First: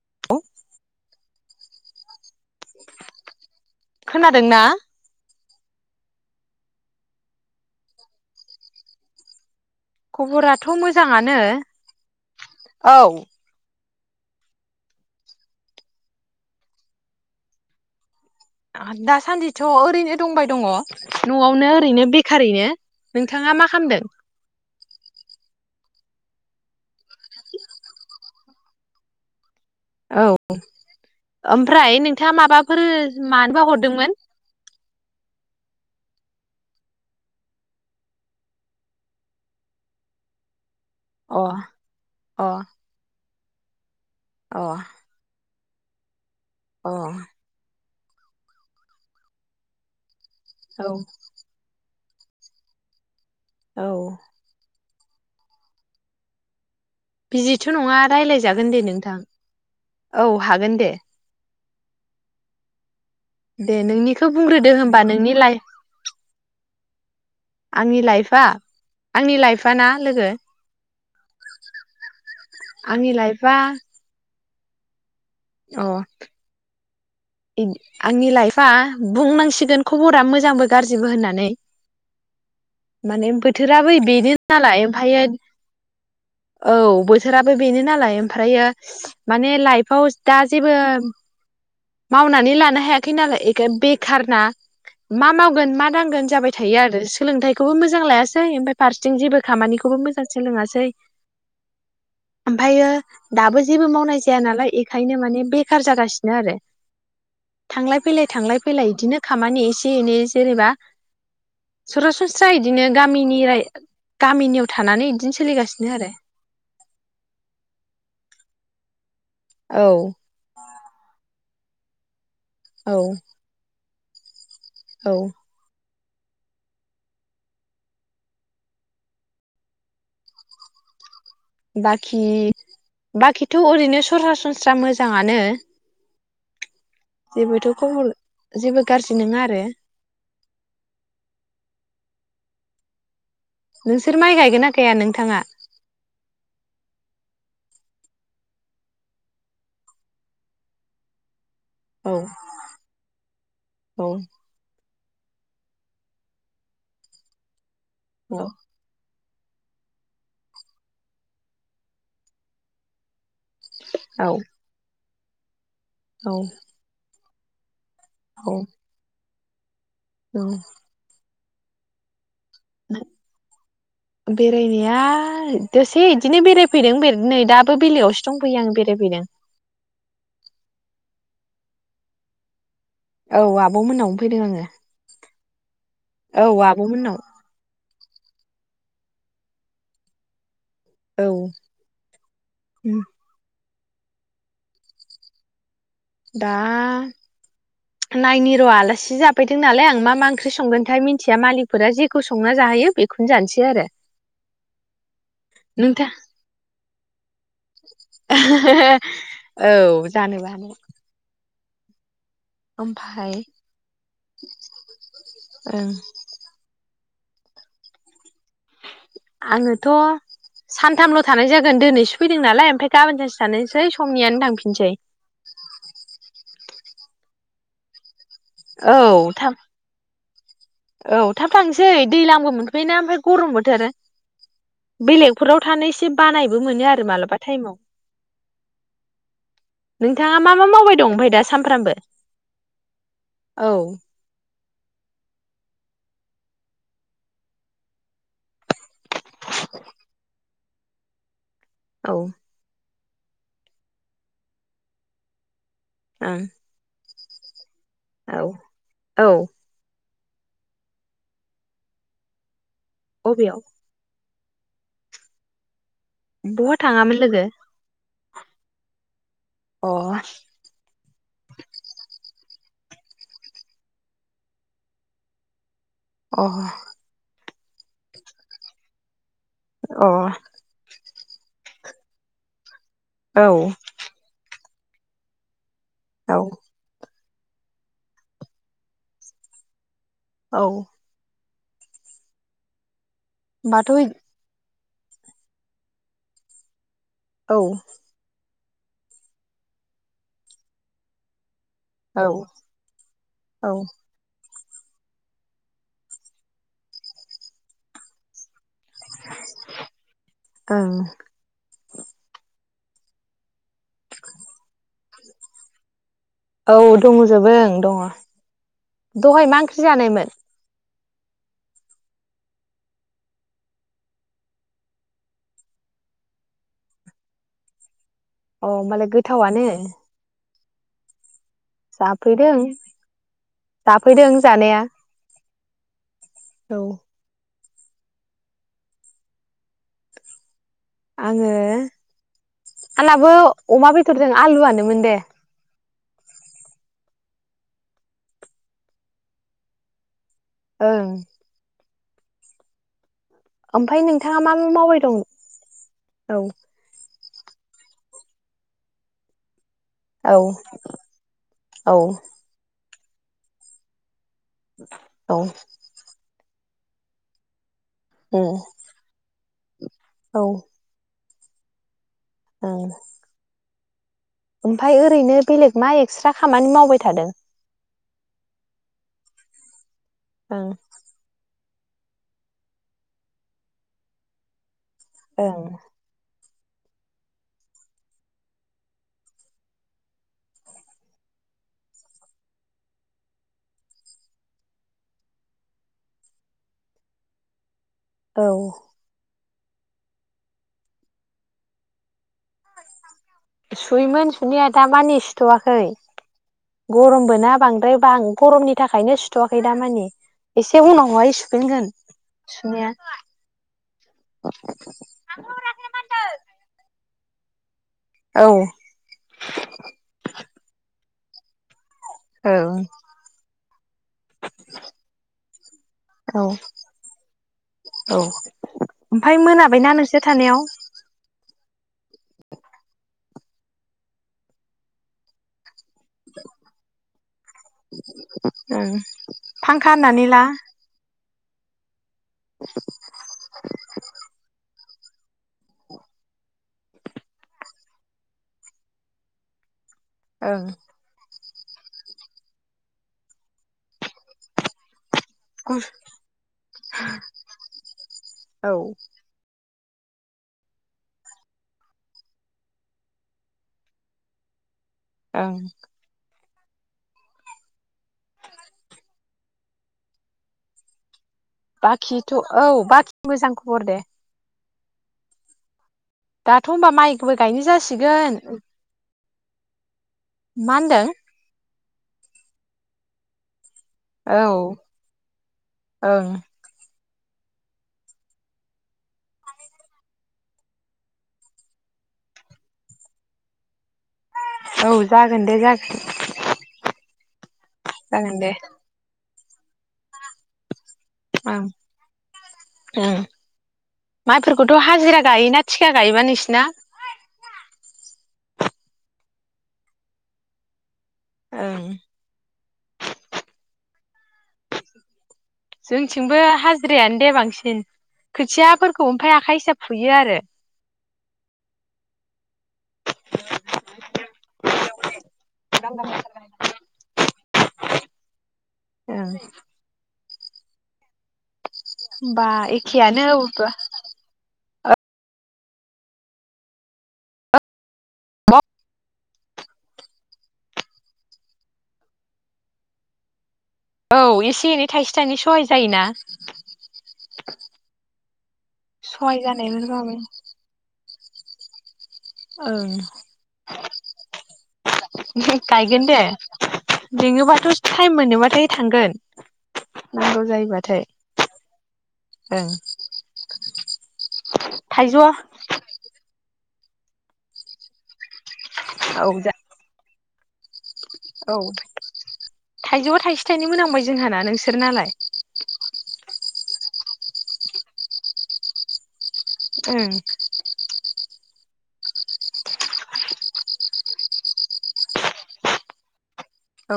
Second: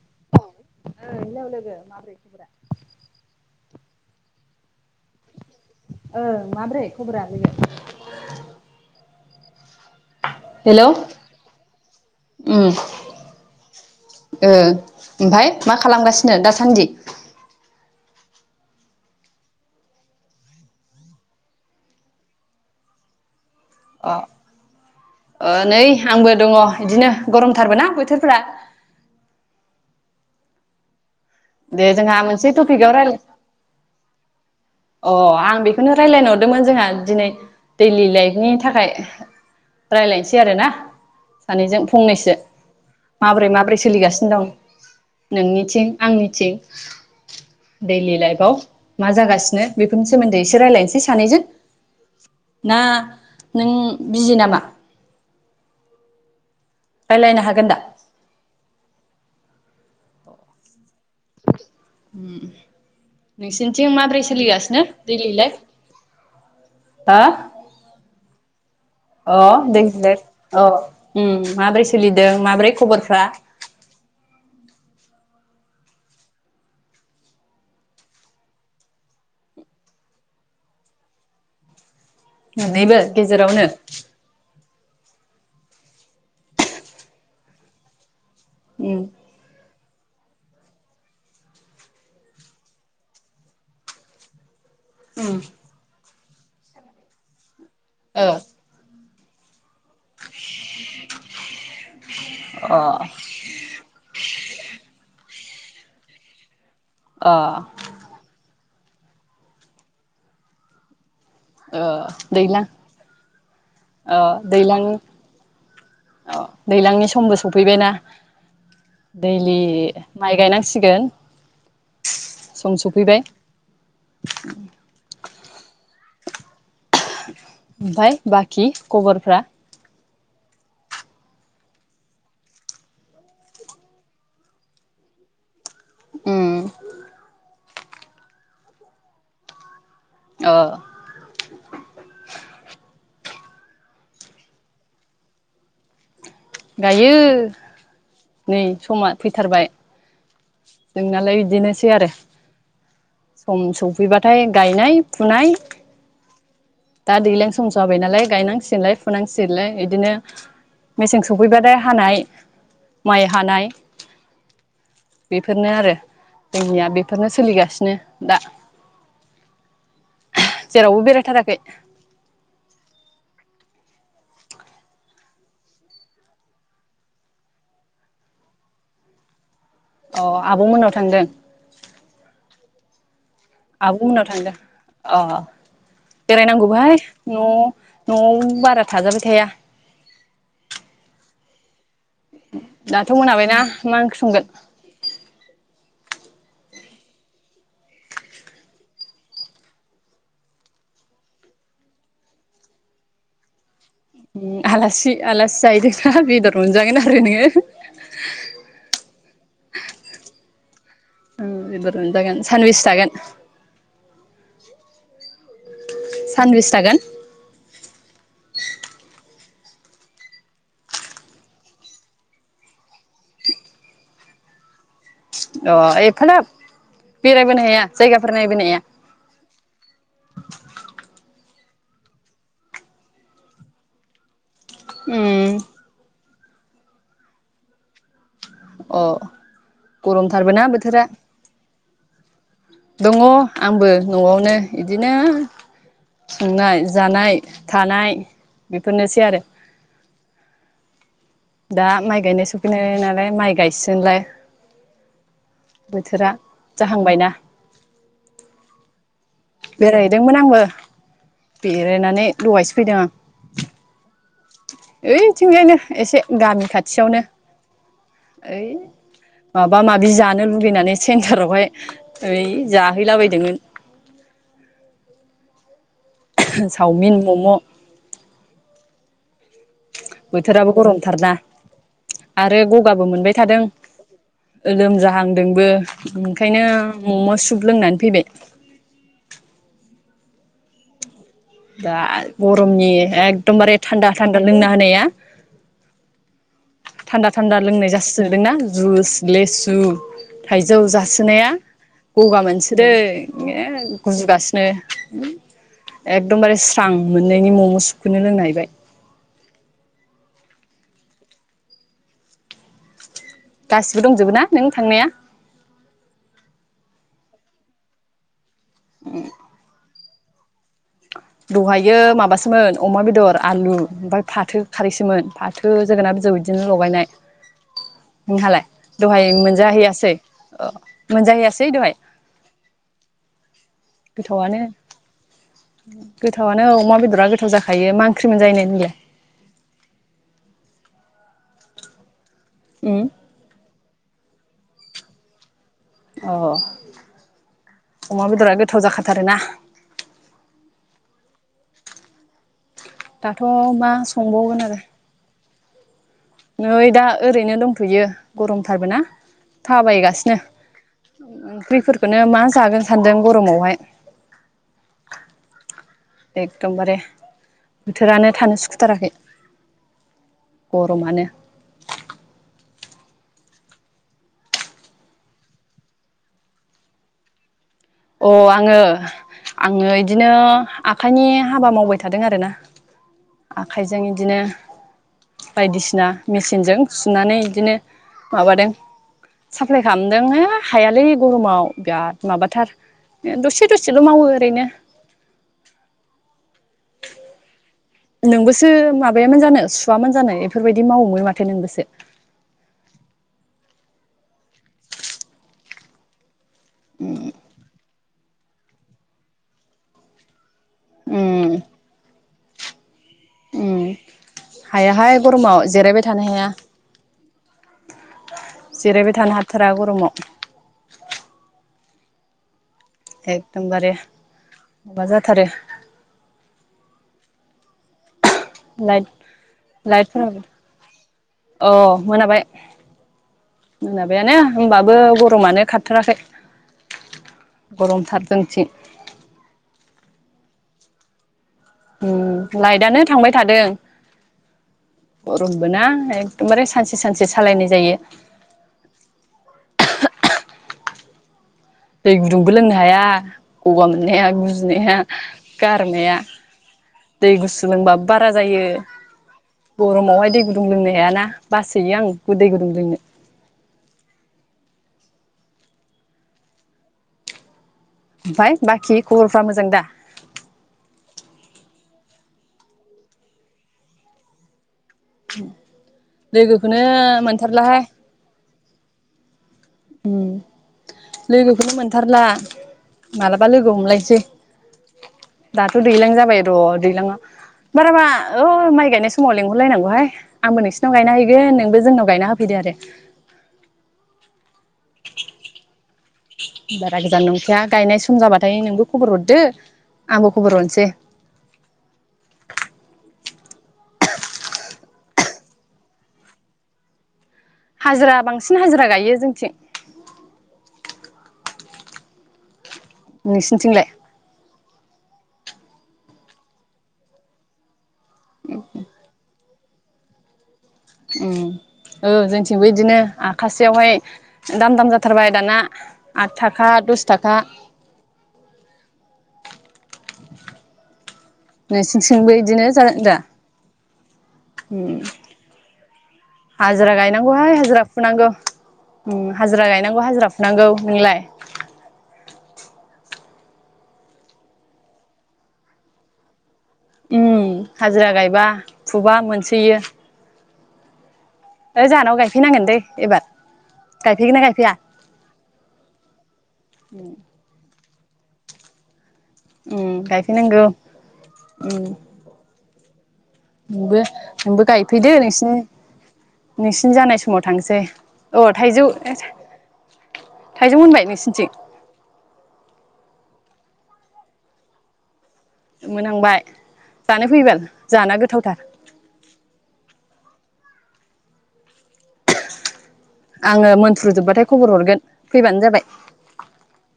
[inaudible] Hello लोगो माब्रै खबरा? खोनादोंना? ओं माब्रै खबरा लोगो? खबराथ' मोजाङानो उम औ ओ ओमफाय मा खालामगासिनो दासान्दि? दासान्दिथ' ओरैनो दंबाय दङ न'आवनो ओरैनो बेखारैनो नोंथ अ ओ नै आंबो दङ बिदिनो गरमथारबो ना बोथोरफोरा। औ दे ओमफ्राय जोंहा नोंथाङा मोनसे माबाफोर टपिकआव रायलाय मानोबा हरदोंमोन? अ आं बेखौनो रायलायनो हरदोंमोन जोंहा दिनै दैलि लाइफनि थाखाय रायलायनोसै आरो ना अ सानैजों फंनैसो अ माब्रै माब्रै सोलिगास दं अ नोंनि थिं आंनि जे अ दैलि लाइफाव मा जागासिनो बेखौ [unintelligible] सोमोन्दै एसे औ रायलायनोसै सानैजों। ना नों औ बिजि नामा? रायलायनो बिजिथ' हागोन दा? नङा रायलायजागोन दे नोंथां। औ हागोन दे। उम दे नोंसिनिथिं माबोरै नोंनिखौ बुंग्रोदो सोलिगासिनो होमबा दैलि नोंनि लाइ लाइफ आंनि लाइफआ आंनि लाइफआ ना लोगो आंनि लाइफआ [unintelligible] अ आंनि लाइफआ बुंनांसिगोन खबरा मोजांबो गाज्रिबो होननानै। मोननैबो माने गेजेरावनो बोथोराबो बे [unintelligible] हालाय ओमफायो औ बोथोराबो बेनो नालाय ओमफ्रायो उम माने लाइफ औ दा जेबो मावनानै लानो हायाखै नालाय एखाय बेखार ना। मा उम मावगोन मा दांगोन जाबाय थायो आरो सोलोंथाइ बखौबो मोजां ओ लायासै ओमफाय फारस जों जेबो खामानिखौ खौबो मोजां सोलोङासै। अ ओमफायो दाबो जेबो मावनाय जाया नालाय एखायनो माने बेखार जागासिनो आरो। अ थांलाय फैलाय थांलाय फैलाय इदिनो खामानि एसे एनै जेनेबा। ओ सरासनस्रा दैलां इदिनो गामिनि राइ ओ गामिनियाव दैलां थानानै इदिनो सोलिगासिनो आरो। अ दैलांनि समबो सफैबायना। दैलि औ माइ गायनांसिगोन। सम औ सफैबाय। [inaudible] औ। ओमफाय बाखि खबरफ्रा? बाखि बाखिथ' ओरैनो सरासनस्रा मोजाङानो। उम। अबोथ' खबर जेबो गारजि नोङा आरो। अ। नोंसोर माइ गायगोना गाया नोंथाङा? गायो नै समा फैथारबाय जोंनालाय बि। बिदिनोसै आरो औ सम औ सफैबाथाय गायनाय फुनाय दा दैलां सम जाबाय नालाय औ गायनांसिगोनलाय। लाय बि मसे [inaudible] सफैबाथाय हानाय माइ औ। बे बेफोरनो आरो औ जोंनिया बे बेनो सोलिगासिनो। दा औ। औ जेरावबो बेरायथाराखै? [inaudible] बेरायनाया दसे बिदिनो बेरायफैदों नै दाबो बेलायावसो दंफैयो आं बेरायफैदों। अ आब' मोननाव थांदों? औ आब' आब'मोननावनो मोननाव फैदों थांदों आङो अ औ बेरायनांगौबोहाय आब'मोननाव न' न'आव बारा थाजाबाय थाया। औ। दाथ' मोनाबायना? मा ओं संगोन? दा नायनि र' आलासि जाफैदों नालाय आं मा मा ओंख्रि संगोनथाय मिन्थिया मालिकफोरा जेखौ संना जाहैयो बेखौनो जानोसै आरो। आलासि आलासि नोंथां जाहैदों नना बेदर मोनजागोन ना? जनियो [unintelligible] औ जानोबानो। [unintelligible] बेबो दागोन। सानबेसे थागोन? ओं। सानबिसे थागोन? आङोथ' सानथामल' थानाय जागोन दिोनैसो फैदों नालाय ओमफ्राय गाबोन सानसेो थसै समनियानो थांफिनसै। अ एफाग्राब बेरायबोनो हाया? जायगा औ थाम औ थाब थांसै दैलांबो मोनफैबायना ओमफ्राय गरम बोथोर। उम बेलेगफोराव थानाय से बानायबो मोनो आरो मालाबा टाइमाव। अ नोंथाङा मा गरमथारबोना? मा मावबाय बोथोरा दं ओमफ्राय दा सानफ्रामबो दङ औ आंबो न'आवनो। बिदिनो संनाय जानाय थानाय। बेफोरनोसै आरो। दा औ माइ गायनाय सफैनाय नालाय। ओफ्राय माइ गायसोलाय। बोथोरा ओं जाहांबायना। औ औ। बेदोंमोन आंबो दिरेनानै लगायस। अबेयाव [unintelligible] ओरै थिंजायनो एसे। गामि बहा थाङामोन खाथियावनो। लोगो ओइ। माबा अ माबि जानो लुुबैनानै सेन्टारावहाय ओरै। जाहैलाबायदोंमोन। अ चावमिन मम'। अ औ बोथोराबो गरमथारना। आरो गं। गाबो मोनबाय थादों। लोमजाहांदोंबो। औ ओंखायनो। मम' सुप लोंनानै फैबाय। औ। दा गरमनि। एखदमबारे होमबाथ' औ थान्दा थानदा लोंनानै।। होनाया थान्दा थान्दा औ लोंनाय जासोजोबदों ना। जुइस लेसु थाइजौ जासोनाया। औ गगा मोनसोदो ए ओं गुजुगासिनो। एकदमबारे स्रां मोननायनि मम' सुखोननो लोंनाहैबाय। ओं। गासिबो दंजोबो ना नों थांनाया। औ दङजोबों दङ। दहाय मा ओंख्रि जानायमोन। दहायो माबासोमोन अमा बेदर आलु ओमफ्राय फाथो खारैसोमोन फाथो जोगोनार बिजौ बिदिनो लगायनाय। नोंहालाय अ होमबालाय दहाय गोथावानो मोनजाहैयासै। अ मोनजाहैयासै। जाफैदों जाफैदों गोथावआनो जानाया गोथावनो औ अमा बेदरा गोथाव जाखा यो मा ओंख्रि मोनजाहैनाय नोंलाय आङो उम आंहाबो अमा बेदरजों आलुआनो मोनदे अ अमा बेदरा गोथाव जाखाथारोना ओं दाथ' मा ओमफ्राय नोंथाङा मा संबावगोन मा आरो मावबाय दं औ नै दा ओरैनो दंथ'यो गरमथारबो ना औ थाबायगासिनो औ ओंख्रिफोरखौनो मा जागोन सान्दों गरमावहाय औ एकदमबारे बोथोरानो उम थानो सुखुथाराखै औ गरमानो औ ओमफ्राय ओरैनो बेलेग मा एक्सट्रा खामानि मावबाय थादों अ आङो आङो बिदिनो ओं आखाइनि हाबा मावबाय थादों आरोना आखाइजों बिदिनो ओं बायदिसिना मेचिनजों सुनानै बिदिनो माबादों साप्लाय खालामदों हो हायालै गरमाव बिराद माबाथार दसे दसेल' मावो ओरैनो औ नोंबोसो माबायामोन जानो सुवामोन जानाय बेफोरबायदि मावोमोन माथो नोंबोसो सुयोमोन सुनाया दा मानि सुथ'वाखै गरमबो ना बांद्राय बां गरमनि थाखायनो सुथ'वाखै दामानि एसे उनावहाय उम सुफिनगोन सुनाया उम हायाहाय गरमाव जिरायबाय थानो हाया औ जिरायबाय थानो हाथारा गरमाव औ एकदमबारे माबा जाथारो औ औ लाइट ओमफाय मोनाबायना नोंसोर लाइटफोर थानायाव अ मोनाबाय मोनाबायानो होनबाबो गरमानो खाथि गरमथार जोंथिं फांखा होननानै ला ओ लाइटआनो थांबाय थादों गरमबो ना एखदमबारे सानसे सानसे सालायनाय जायो। औ दै गुदुंबो लोंनो हाया गगा मोननाया गुजुनाया। गुसु गारमाया दै गुसु लोंबाबो बारा जायो गरमावहाय दै गुदुं लोंनो हायाना बासोयो आं दै गुदुं लोंनो औ ओमफ्राय बाखि खबरफ्रा मोजां दा बाखिथ' औ बाखि मोजां खबर दे [unintelligible] दाथ' लोगोखौनो होनबा माइबो गायनो मोनथारलाहाय जासिगोन मा होनदों लोगोखौनो मोनथारला थारला मालाबा लोगो हमलायसै औ दाथ' दैलां ओं जाबाय र' दैलाङाव बाराबा औ माइ गायनाय समाव लेंहरलायनांगौहाय आंबो नोंसिनाव गायना हैगोन नोंबो जोंनाव गायना होफैदो आरो। औ जागोन दे जाग। बारा गोजान नंखाया। गायनाय सम जागोन दे जाबाथाय नोंबो खबर हरदो। आंबो खबर हरनोसै ओं ओं माइफोरखौथ हाजिरा गायोना थिखा गायो बा नोंसिना। हाजिरा बांसिन हाजिरा गायो जोंथिं। ओं नोंसिनिथिंलाय जोंथिंबो हाजिरायानो दे बांसिन। खोथियाफोरखौ ओमफाय आखा हिसाब। फुयो आरो ओ जोंथि थिंबो बिदिनो आखासेयावहाय दाम दाम जाथारबाय दाना आद थाखा दस थाखा। ओं नोंसिंथिंबो होमबा बिदिनो जादों दा एखेयानो हाजिरा गायनांगौहाय हाजिरा फुनांगौ हाजिरा गायनांगौ हाजिरा फुनांगौ नोंलाय। औ एसे एनै थाइसे थाइनै सहाय जायोना। उम हाजिरा गायबा फुबा सहाय मोनसोयो। जानायमोन बाबो ओ जाहानाव गाय। ओं ना गायफैया गायगोन दे लिङोबाथ टाइम मोनोबाथाय थांगोन। उ गायफै नांगौ उम। ओं नोंबो नोंबो गायफैदो थाइजौआ नोंसिनि नोंसिनि जानाय समाव थांसै अ। थाइजौ औ जा थाइजौ मोनबाय नो। नोंसोनिथिं थाइजौआव थाइसे थाइनै मोनहांबाय जोंहाना नोंसोर नालाय? मोनहांबाय जानो फैबाल जानो गोथावथार। उम। आङो मोनफ्रुजोब्बाथाय खबर हरगोन फैबानो जाबाय।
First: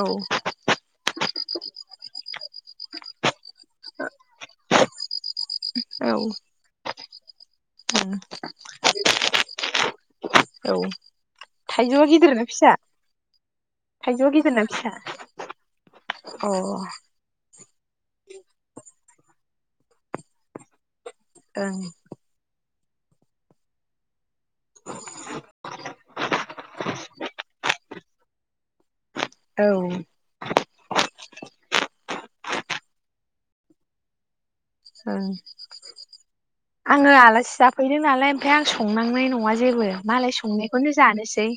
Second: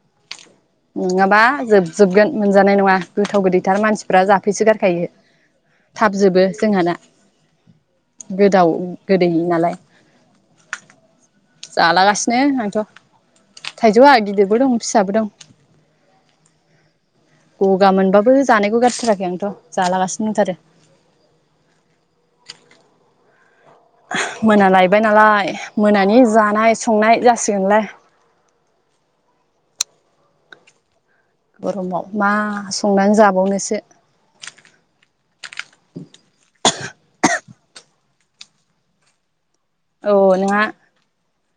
[unintelligible] नङाबा जोबजोबगोन मोनजानाय नङा गोथाव गोदैथार मानसिफ्रा जाफैसो गारखायो। औ थाब जोबो जोंहाना। ओं गोदाव गोदै नालाय। औ थाइजौआ गिदिर जालागासिनो ना फिसा आंथ थाइजौआ गिदिर गिदिरबो ना दं फिसा फिसाबो दं। अ। गगा मोनबाबो जानायखौ गारथाराखै आंथ' जालागासिनो दंथारो। ओं। मोना लायबाय नालाय मोनानि जानाय संनाय जासिगोनलाय। औ। गरमाव मा संनानै जाबावनोसो। आङो आलासि जाफैदो नालाय ओमफ्राय आं संनांनाय नङा। जेबो औ मालाय संनायखौनो जानोसै।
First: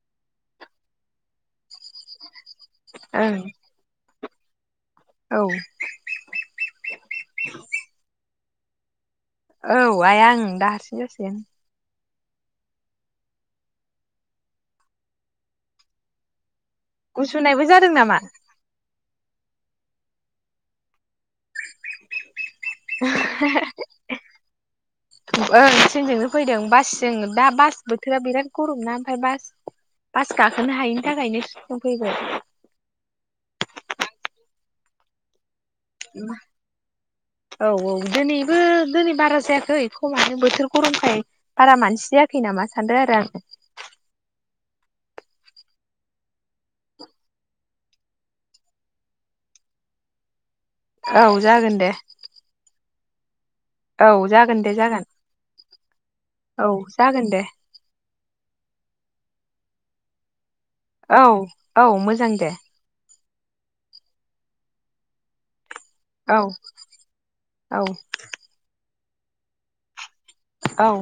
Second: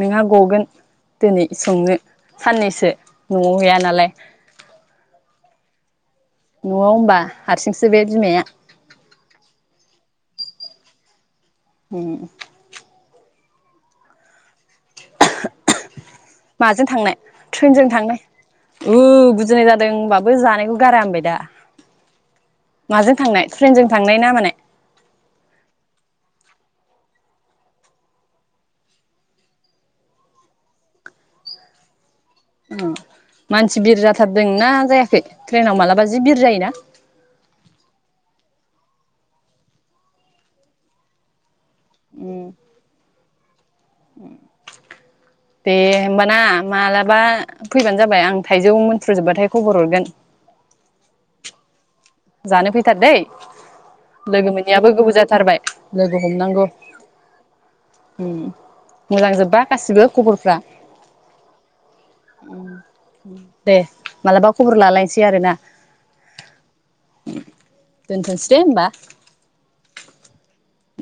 नोङा गगोन दिनै संनो साननैसो ओ ओं न'आव गैया नालाय। औ न'आव होमबा हारसिंसो बे बिमाया। औ आइया ओं दा हारसिं जासिगोन। उम। [unintelligible] माजों थांनाय गुजुनायबो ट्रेनजों जादों थांनाय? नामा [unintelligible] गुजुनाय जादों होनबाबो जानायखौ गारा होनबाय दा। माजों थांनाय ट्रेनजों थांनाय ना मानाय ओं ट्रनजोंनो फैदों बासजों दा बास बोथोरा बिराद गरमना ओमफ्राय बास बास गाखोनो हायिनि थाखायनो ट्रेननजों फैबाय। मानसि बिर जाथारदों ना जायाखै ट्रेनाव मालाबा जि बिर जायोना औ औ दिनैबो दिनै बारा जायाखै खमानो बोथोर गरमखाय बारा मानसि जायाखै उम नामा सानदों आरो आङो दे होमबाना मालाबा फैबानो जाबाय आं थाइजौ मोनथ्रुजोबबाथाय खबर हरगोन औ जागोन दे जानो फैथार दै औ लोगो जागोन दे मोनैयाबो जागोन गोबाव जाथारबाय लोगो हमनांगौ औ जागोन दे उम मोजां जोब्बा गासिबो खबरफ्रा औ औ मोजां दे दे मालाबा खबर लालायसै आरोना औ औ दोनथ'सै दे होमबा औ